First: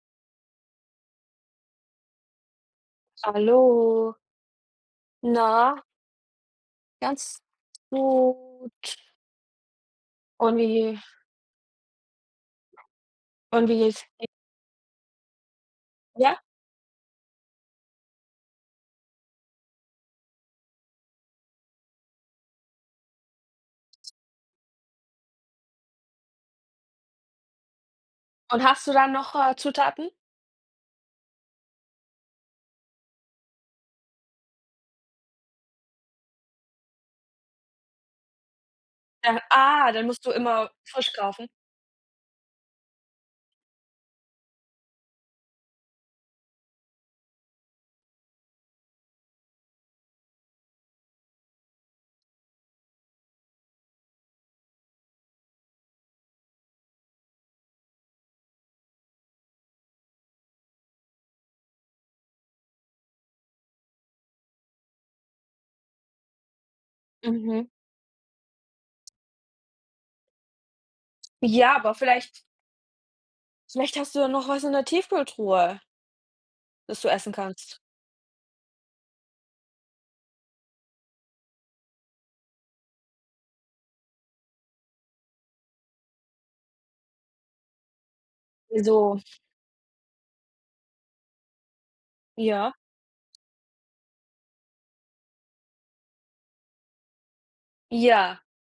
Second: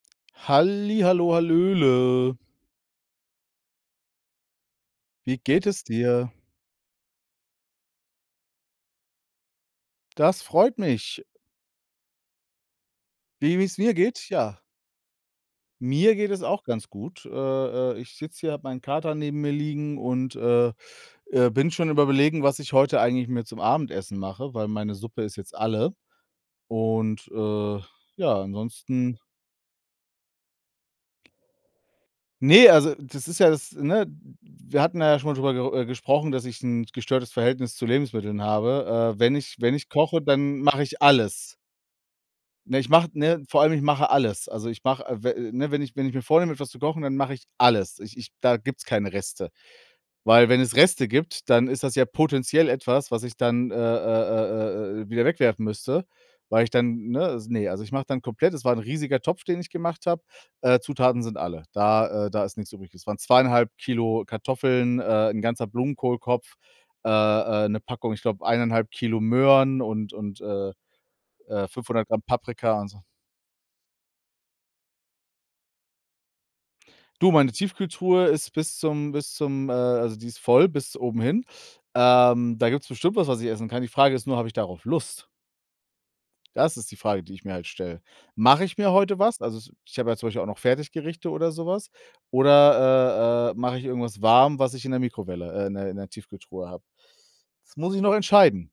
Halli, hallo, hallöle. Hallo. Wie geht es Na? dir? Ganz gut. Das Und freut wie mich. Wie wie Und es wie mir geht's di geht? Ja. Mir geht Ja? es auch ganz gut. Äh, äh, ich sitze hier, habe meinen Kater neben mir liegen und, äh, äh, bin schon am Überlegen, was ich heute eigentlich mir zum Abendessen mache, weil meine Suppe ist jetzt alle. Und, äh, ja, Und hast du dann ansonsten noch, äh, Zutaten? Ne, also, das ist ja das ne? W Wir hatten da ja schon mal drüber ger äh, gesprochen, dass ich 'n gestörtes Verhältnis zu Lebensmitteln habe. Äh, wenn Äh, ich wenn ich ah, dann koche, musst du dann immer mache ich frisch kaufen? alles. Ne? Ich mach ne? Vor allem, ich mache alles. Also, ich mache, äh, w ne? Wenn ich wenn ich mir vornehme, etwas zu kochen, dann mache ich alles. Ich ich da gibt's keine Reste. Weil wenn es Reste gibt, dann ist das ja potenziell etwas, was ich dann, äh, äh, äh, äh, äh, wieder wegwerfen müsste, weil ich dann ne? Ne, also, ich mache dann komplett, es war 'n riesiger Topf, den ich gemacht habe. Äh, Zutaten sind alle. Da, äh da ist nix übrig. Es waren 2 1/2 kg Kartoffeln, äh, 'n ganzer Blumenkohlkopf, äh, Mhm. äh, 'ne Packung, ich glaube 1 1/2 kg Möhren und und, äh, äh, Ja, aber 500 g vielleicht Paprika und so. vielleicht hast du noch was in der Tiefkühltruhe das du Du, essen meine kannst. Tiefkühltruhe ist bis zum bis zum, äh also, die ist voll bis oben hin. Ähm, da gibt's bestimmt was, was ich essen kann. Die Frage ist nur, habe ich darauf Lust? Das ist die Frage, die ich mir halt stelle. Mache ich mir Wieso? heute was? Also, ich habe ja zum Beispiel auch noch Fertiggerichte oder so was. Ja. Oder, äh, äh, mache ich irgendwas warm, was ich in der Mikrowelle, äh in der in der Tiefkühltruhe habe. Das muss ich noch Ja. entscheiden.